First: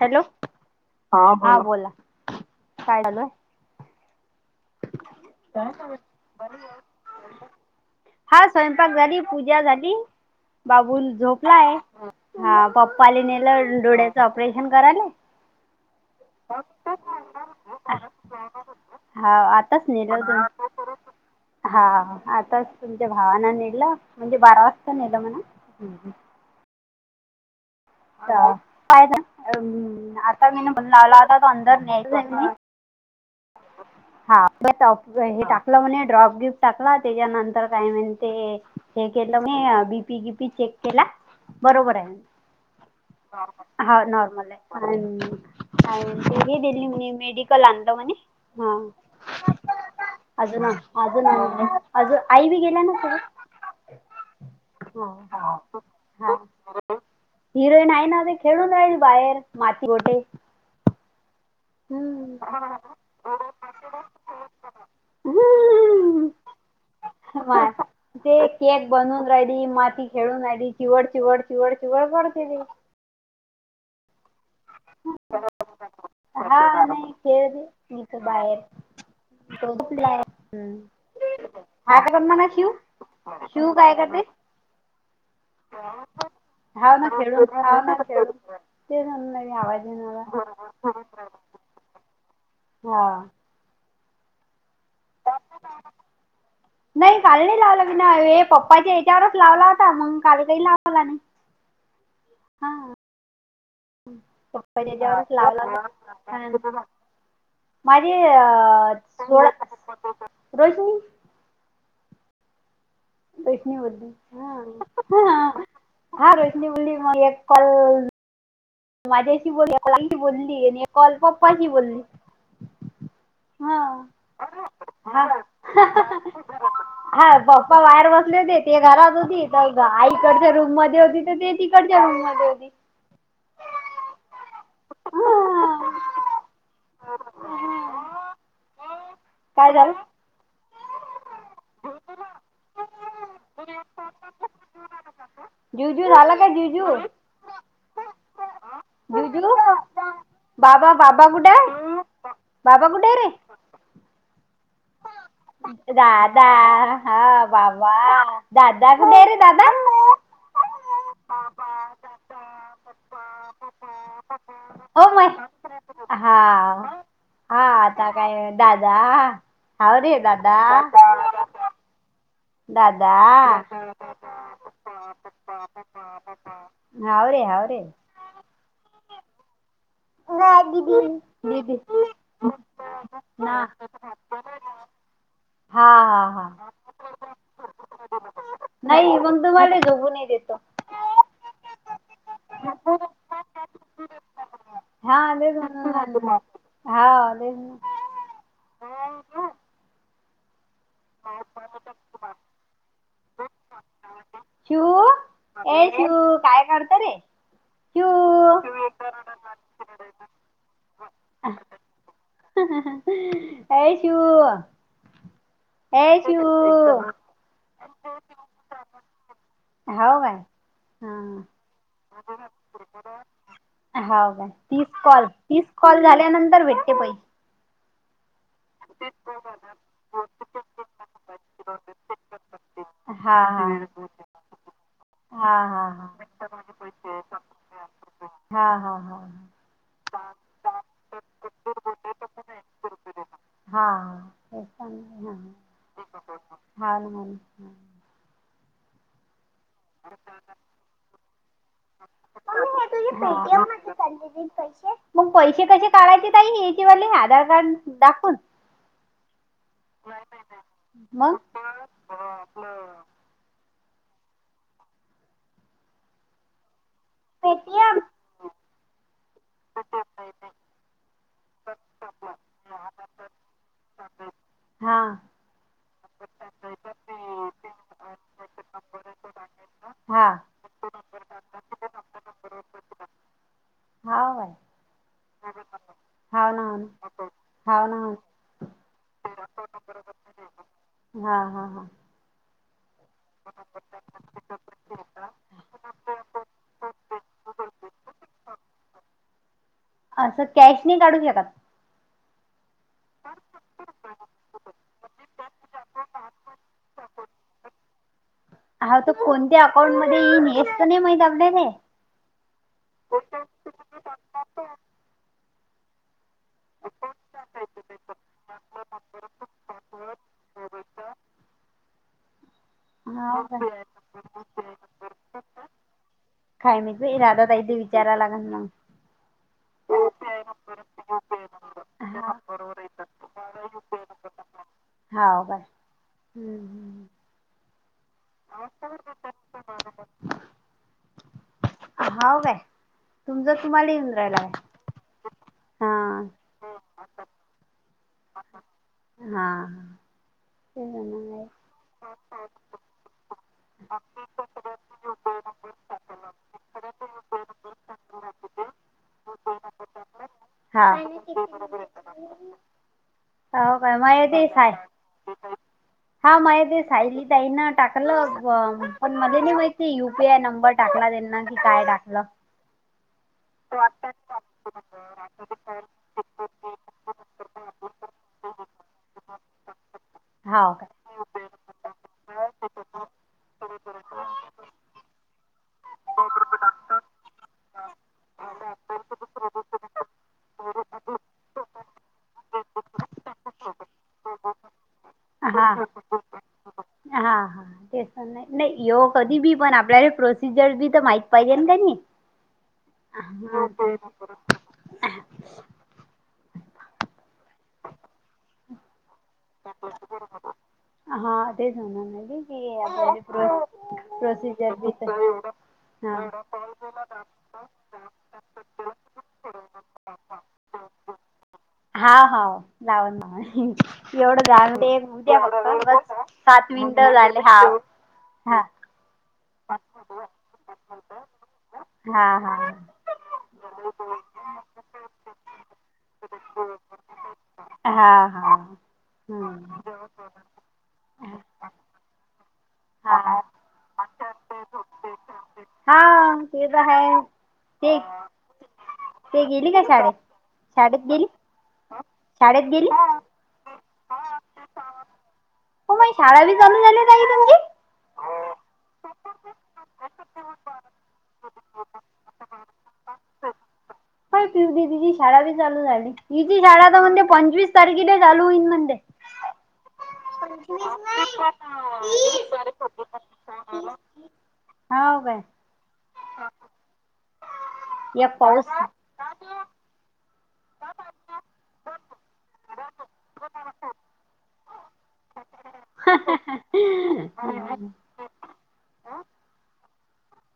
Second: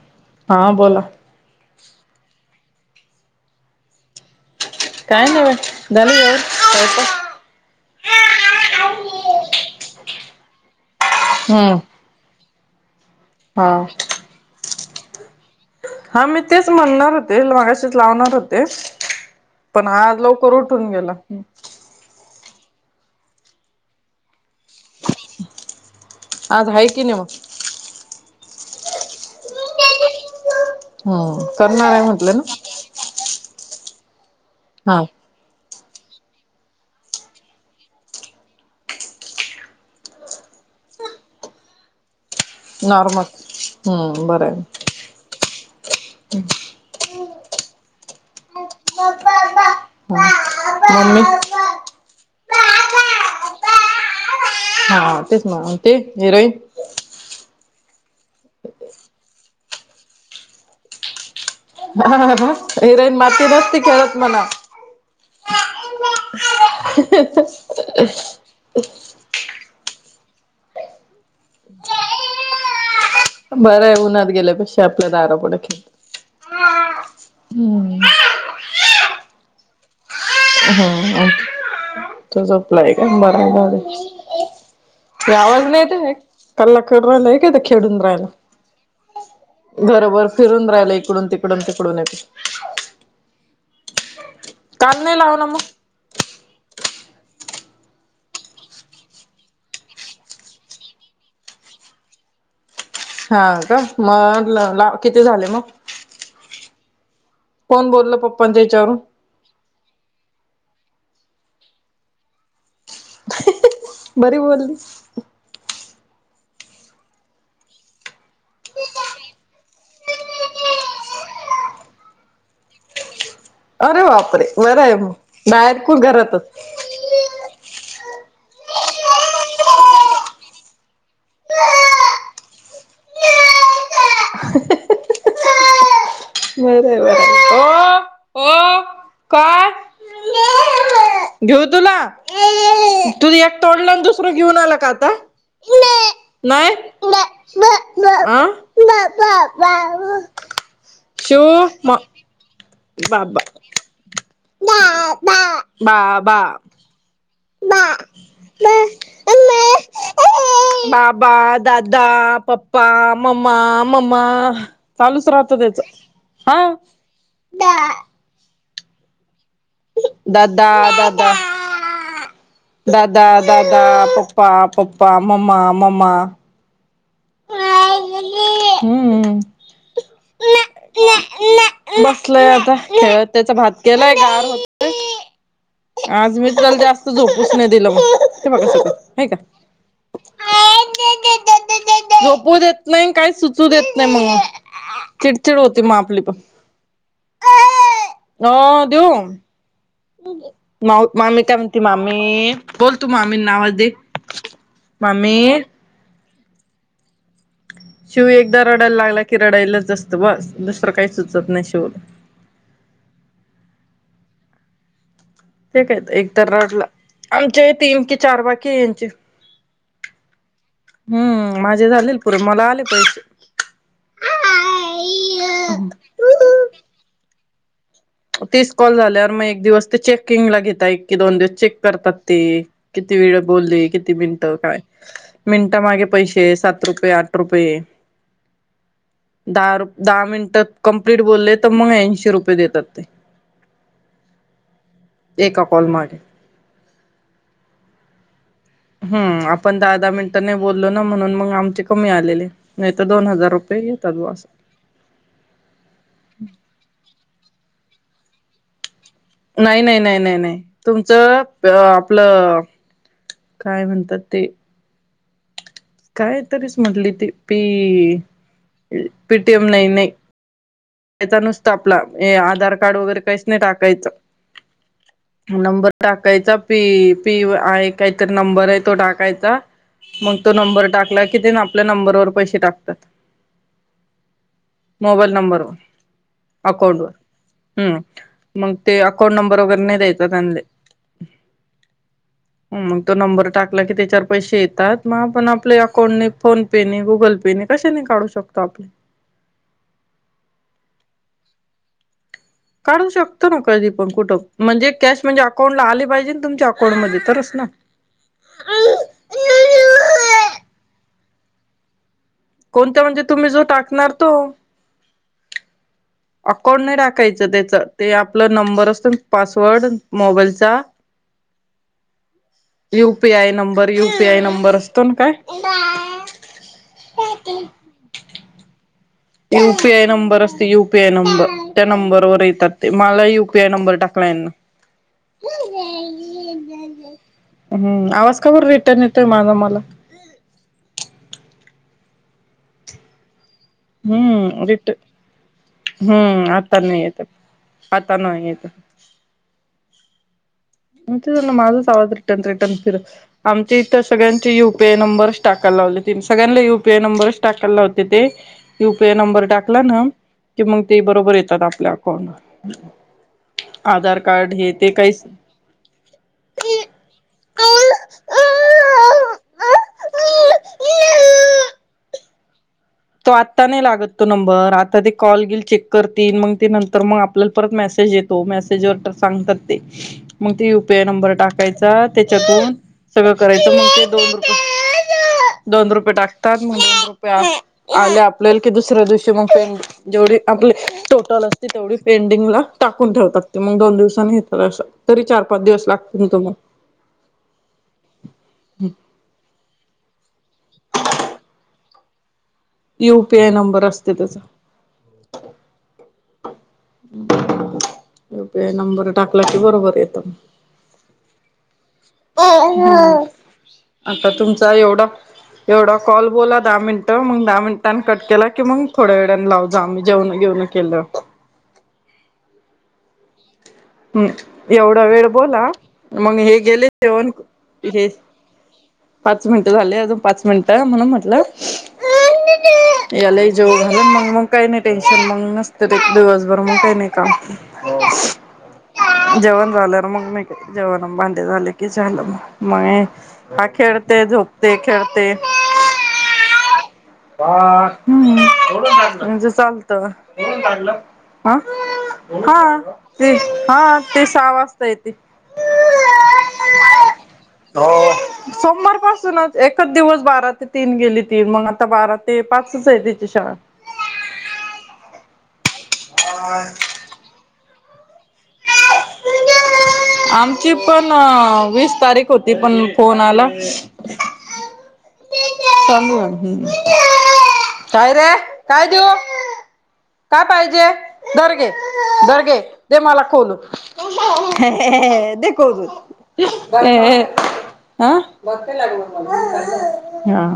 Hello हा बोला हा बोल हा बोला [unintelligible] [unintelligible] हा स्वयंपाक झाली पूजा झाली बाबून झोपलाय. हम्म हा पप्पा लि हा नेलं डोळ्याचं ऑपरेशन करायले. हा मी तेच म्हणणार होते मागाशीच लावणार होते. हा आताच पण नेलं आज लवकर होत उठून गेला. आता तुमच्या भावाना नेलं. म्हणजे बारा वाजता नेलं म्हने. [unintelligible] फायदा आता मी नंबर लावला होता हम्म तो अंदर करणार आहे न्यायचं म्हटलं ना म्हणी. हा हे हा दाखलवणे ड्रॉ [unintelligible] गिफ्ट टाकला त्याच्यानंतर काय म्हणे ते हे केलं म बीपी गीपी चेक केला. बरोबर नॉर्मल आहे हा हम्म बरं नॉर्मल आहे. ते दिली म्ह मेडिकल आणल म्हने. [unintelligible] मम्मी आई बी गेल्या ना तो. हा तेच मग ते हिरोईन. हिरोईन नाही ना ते खेळून राहील बाहेर माती गोटे. ह हम्म हिरोईन माती नसती खेळत म्हण. ते केक बनवून राहिली माती खेळून आली चिवड चिवड चिवड चिवड [unintelligible] बरं आहे उन्हा गेल्यापेक्षा आपल दरा फूड खेळ हा नाही खेळते हम. इथं बाहेर [unintelligible] [unintelligible] हा काय करणार शिव शिव काय करते आवाज नाही येत कला हाव ना करू राहियला एक येत हाव ना खेळून राहायला तेच म्हणून नाही आवाज येईना घरोबर फिरून राहिल आला. इकडून, तिकडून, तिकडून येत. हा. काल नाही लावला मग? नाही काल नाही लावल बी ना हे पप्पाच्या याच्यावरच लावला होता. मग काल काही लावला नाही. हा हा का मग ला पप्पाच्या किती याच्यावरच झाले मग? कोण माझे बोललं पप्पांच्या अ याच्यावरून [unintelligible] [unintelligible] हा बरी बोलली रोहितनी बोलली मग एक कॉल माझ्याशी बोलली ताईशी बोलली आणि एक कॉल पप्पाशी बोलली. हा अरे बापरे बरं आहे मग बाहेर कुर हा घरातच. हा पप्पा बाहेर बसले ते घरात होती तर आई इकडच्या रूम मध्ये होती तर ते तिकडच्या रूम मध्ये होती. [inaudible] बर बर, ओ ओ काय? घेऊ तुला, तू एक तोडला आणि दुसरं घेऊन आला का आता? जुजू झाला का नाय. जुजू जुजू बाबा बाबा कुठाय? बाबा! राधा बाबा हा. बाबा, दादा कुठेय र दादा! बाबा दादा पप्पा मम्मा मम्मा हो मै चालूच राहत त्याच. हा हा आता दादा काय दादा हाव रे दादा दादा. दादा ददा, ददा, पप्पा, पप्पा, मम्मा, मम्मा! हवं रे हवं रे! हम्म बसलय आता [unintelligible] खेळत त्याचा भात केलाय गार होतोय [inaudible] आज हा मी हा त्याला जास्त झोपूस नाही दिलं मग ते बघा कस होतीय, नाही हाय का? मग तुम्हाला झोपू नाही [inaudible] झोपू देत नाही काही सुचू देत नाही मग हा चिडचिड होती मग आपली पण हा [unintelligible] नाव मामी काय म्हणती मामी बोल तू मामी ना आवाज दे! शिवू मामी! ए शिवू काय करतय रे? शिव शिवू एकदा रडायला लागला की रडायलाच असतं बस दुसरं काही सुचत नाही शिवला. ऐं शिव! ते काय एक तर रडला, शिवू आमच्या तीन की चार बाकी यांचे हो काय हम्म. माझे झालेल पुरे मला आले पैसे हो का तीस कॉल, तीस कॉल झाल्यानंतर भेटते पैसे. तीस कॉल झाल्यावर मग एक दिवस ते चेक किंग ला घेता एक की दोन दिवस चेक करतात ते किती वेळ हा हा बोलले किती मिनटं काय हा मिनटा मागे हा पैसे सात रुपये आठ रुपये हा. हा हा हा हा दहा दहा मिनिटात कमप्लीट बोलले तर मग ऐंशी रुपये देतात. ते हा. एका कॉल मागे हा. हम्म आप पण दहा दहा मिनिटं नाही बोललो ना म्हणून मग आमचे कमी आलेले, नाही तर दोन हजार रुपये येतात ब असं. मग पैसे कसे काढायचे ताई याचे वाले आधार कार्ड दाखवून? नाही नाही नाही नाही नाही मग तुमचं आपलं काय म्हणतात ते! काय तरी म्हटली ती पी पेटीएम पीटीएम नाही नाही. कायचा नुसतं आपला हे आधार कार्ड वगैरे काहीच नाही टाकायचं. हा. नंबर टाकायचा पी पी आहे काहीत नंबर आहे तो टाकायचा. हा मग तो नंबर टाकला कि ते आपल्या नंबरवर पैसे टाकतात. मोबाईल नंबरवर. होना होना. अकाउंट वर हम्म मग ते अकाउंट नंबर वगैरे नाही द्यायचा त्यांले. ना हा हा मग तो नंबर टाकला की त्याच्यावर पैसे येतात मग आपण आपल्या अकाउंटने फोन पेने गुगल पेने कशाने काढू शकतो आपले असं कॅश नाही काढू शकत. काढू शकतो ना कधी पण कुठं म्हणजे कॅश म्हणजे अकाउंट ला आले पाहिजे तुमच्या अकाउंट मध्ये तरच ना हा त कोणत्या अकाउंट मध्ये हेच त नाही माहित आपल्याले कोणत म्हणजे तुम्ही जो टाकणार तो अकउंड नाही टाकायचं त्याच ते आपला नंबर असतो पासवर्ड मोबाईलचा हाव यूपीआय काय नंबर यूपीआय नंबर असतो ना काय काय मी त रादा त इथे विचारयला लाग ना युपीआय नंबर असते युपीआय नंबर त्या हा नंबरवर येतात ते मला यूपीआय नंबर टाकला. यांना हाव काय हम्म हम्म आवाज काबर रिटर्न येतोय माझा मला, हाव काय तुमच हम्म वरट काय हा हम्म आता नाय येत. आता नाहीयेत. हा हा ते म्हणून म्ह आहे. ना माझच आवाज रिटर्न रिटर्न फिर आमच्या इथं सगळ्यांचे युपीआय नंबरच टाकायला. सगळ्यां युपीआय नंबरच टाकाला होते ते युपीआय नंबर टाकला ना. कि मग हा. ते बरोबर येतात आपल्या अकाउंटवर हो काय आधार माय कार्ड हे साय ते काहीच हा माहिती ते सायली ताईन टाकलं पण मध्ये नाही माहिित युपीआय नंबर टाक. ला देना की काय टाकलं. तो आत्ता नाही लागत तो नंबर आता ते कॉल गेल चेक करतील मग ते नंतर मग आपल्याला परत मेसे येतो मेसेज वर तर सांगतात ते मग ते हाव युपीआय नंबर टाकायचा त्याच्यातून सगळं करायचं मग ते दोन रुपये दोन रुपये टाकतात मग दोन रुपये आल्या आपल्याला की दुसऱ्या दिवशी मग पेंड जेवढी आपली टोटल असते तेवढी पेंडिंगला टाकून ठेवतात ते मग दोन दिवसांनी येतात असं तरी चार काय पाच हा दिवस लागतो ना त मग, हा ते नाही नाही ये कधी बी पण आपल्याला प्रोसिजर बी तर माहित पाहिजे ना त्यां युपीआय नंबर असते त्याचा युपीआय नंबर टाकला की बरोबर येत. ह ते जा आता तुमचा प्रोसिजर बी एवढा तर एवढं हा कॉल बोला दहा मिनिटं मग दहा मिनिटांनी कट केला की मग थोड्या वेळान लाव जा आम्ही जेवणा बिवन केलं. अ हा हो लावण मग हम् एवढं जाण दे एवढा वेळ उद्या बोला फत मग हे सात गेले मिनिट जेवण झाले हा, हे हा पाच मिनिटं झाले अजून पाच मिनिटं म्हणून म्हटलं. हा हा यालाही जेव घालं मग, मग काही नाही टेन्शन मग नस त्या दिवसभर मग काय नाही काम हा हा हम्म म जेवणा भांडे झाले की झाल मग हा हा खेळते झोपते खेळते. हा तर आहे ह ते ह् ते म्हणजे गेली का शाळेत चालतंलं. शाळेत गेली ह हा शाळेत गेली ते हो हा ते सहा वाजता येते. हो मग शाळा बी चालू झाली का तुमची, [unintelligible] सोमवार पाासूनच एकच दिवस बारा ते तीन गेली तीन मग आता बारा ते पाचच आहे तिची शाळा. तिची शाळा बी चालू झाली तिची शाळा तर म्हणे पंचवीस तारखेला चालू होईन म्हणते [inaudible] आमची पण वीस तारीख होती [unintelligible] पण फोन आला. ह काय? हम् [unintelligible] काय रे एक पाऊस काय देऊ? का पाहिजे धर घे धर घे ते मला. खोलू [inaudible] दे कृष्ण [unintelligible] [inaudible] ह बघते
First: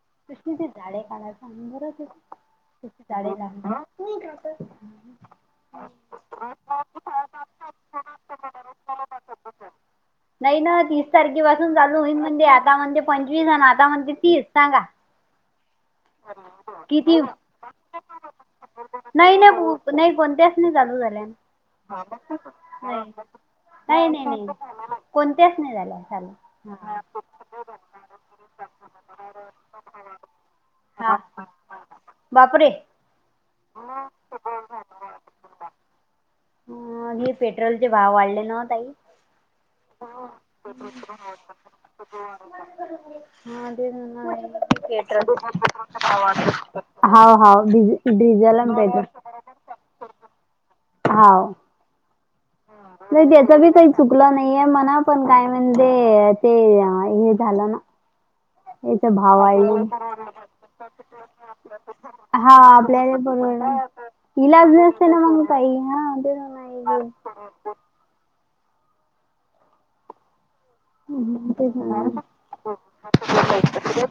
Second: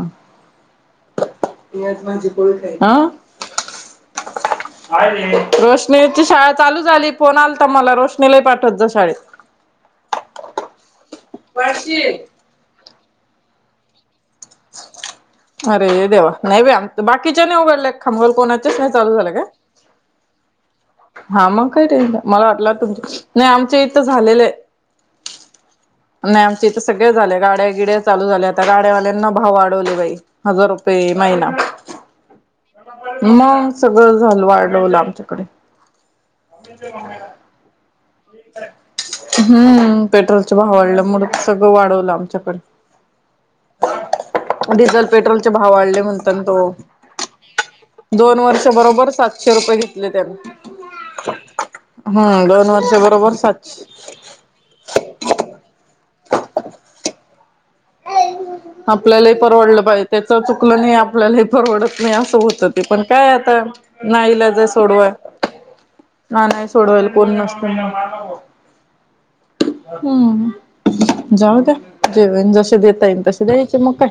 [unintelligible] तिथे झाडे काढायच [unintelligible] गरज त हा झाडं [unintelligible] [unintelligible] रोशनीची शाळा चालूच आली फोन आलता मला रोशनीलाही पाठवत जा शाळेत. [unintelligible] नाही ना तीस तारखे पाासून चालू होई म्हणजे आता म्हणजे पंचवीस आणि आता म्हणते तीस सांगा अरे देवा नाही बे आम किती बाकीच्या नाही उघडल्याागल कोणाच्याच नाही चालू झालं काय?. नाही कोणते [inaudible] हा मग काही टेन्शन मला वाटलं तुमच नाही आमच्या इथं नाही नाही झालेलं आहे. नाही कोणत्याच नाही झाल्या चालू. नाही आमच्या इथं सगळे झाले गाड्या गिड्या चालू झाल्या आता गाड्यावाल्यांना भाव वाढवले बाई! हजार रुपये हा महिना बापरे [unintelligible] मग ह सगळं झालं वाढवलं आमच्याकडे [unintelligible] अं हे पेट्रोलचे भाव वाढले ना ताई हम्म पेट्रोलचे भाव वाढल्यामुळे सगळं वाढवलं आमच्याकडे हा डिझेल पेट्रोल पेट्रोलचे चे भाव पण वाढले भाव म्हणताना वाढले तो ना [unintelligible] [inaudible] हा हा पेट्रोलचे पण भाव वाढले हाऊ हाऊ [unintelligible] दोन [inaudible] वर्ष आणि बरोबर सातशे रुपये घेतले त्यानी हाव. ह [unintelligible] वर्षभर नाही त्याच बी काही चुकलं नाहीये म्हणा पण काय म्हणे ते हे झालं ना याचा आपल्यालाही भाव वाढले. परवडलं पाज त्याच चुकलं नाही आपल्यालाही परवडत नाही असं हा होत ते पण आपल्याला काय आता? परवडणार नाविलाज इलाज नसते सोडवा ना मग काही हा ते ना नाही सोडवायला कोण नसत. [unintelligible] [unintelligible] हम् हम् [inaudible] [unintelligible] देता येईल तसे द्यायचे मग काय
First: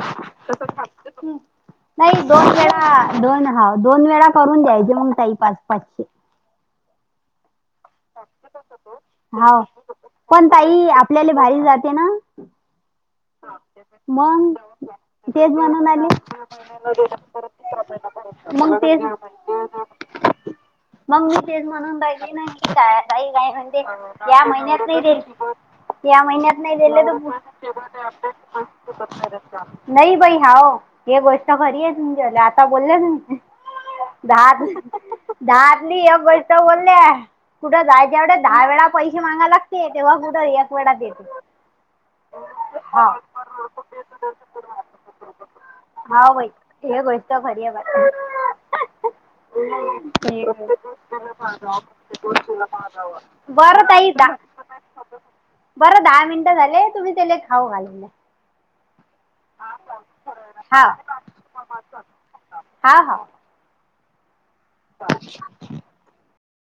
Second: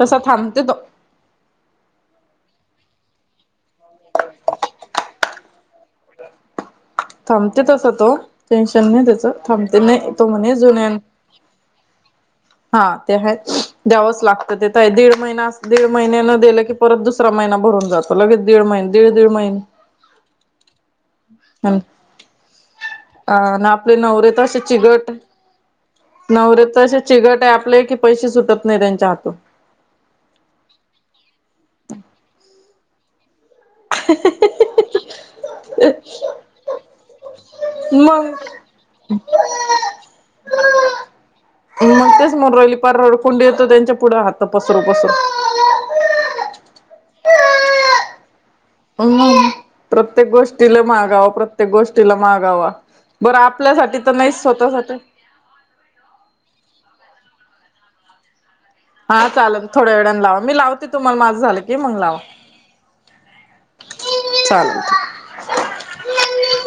तसा तस थांबते तो नाही दोन [inaudible] दोन हा दोन वेळा करून द्यायचे मग ताई पाच पाचशे तस तो टेन्शन नाही त्याच हाव थांबते नाही तो पण म्हणे ताई जुन्यानां आपल्याला भारी जाते ना हा ते ह द्यावंच मग लागतं ते तर आहे दीड महिना तेच दीड म्हणून आले महिन्यान दिलं की परत दुसरा महिना भरून जातं लगे दीड मग महिने दीड, दीड महिने. तेच [inaudible] मग मी तेच म्हणून राहीली नाही [unintelligible] ई काय आणि म्हणते आपले नवरे या तर असे महिन्यात चिगट नाही [unintelligible] या महिन्यात नवरे नाही असे दिले तर चिगट आहे आपले की पैसे सुटत नाही त्यांच्या हातून [unintelligible] नाही बाई हाव हे गोष्ट खरी आहे तुमच्याला आता बोलले [unintelligible] द दहातली एक गोष्ट बोलले कुठं जाय मग जेवढे दहा वेळा पैसे म मागाव लागते तेव्हा कुठं एक वेळा देते. मग [unintelligible] तेच म रहिली पार हा रडकुंडी येतो त्यांच्या पुढं हात पसर पसरू हाव बाई हे [unintelligible] भारीया बात हम [inaudible] प्रत्येक गोष्टीला मागाव प्रत्येक गोष्टीला. मागाव बर बरं आपल्यासाठी ताई तर दा नाही स्वतःसाठी बरं दहा मिनटं झाले तुम्ही त्याला खाऊ घाला. हा चालेल थोड्या वेळाने लावा मी हा लावते तुम्हाला माझं झालं की मग ला. वा हा हा चालेल [unintelligible]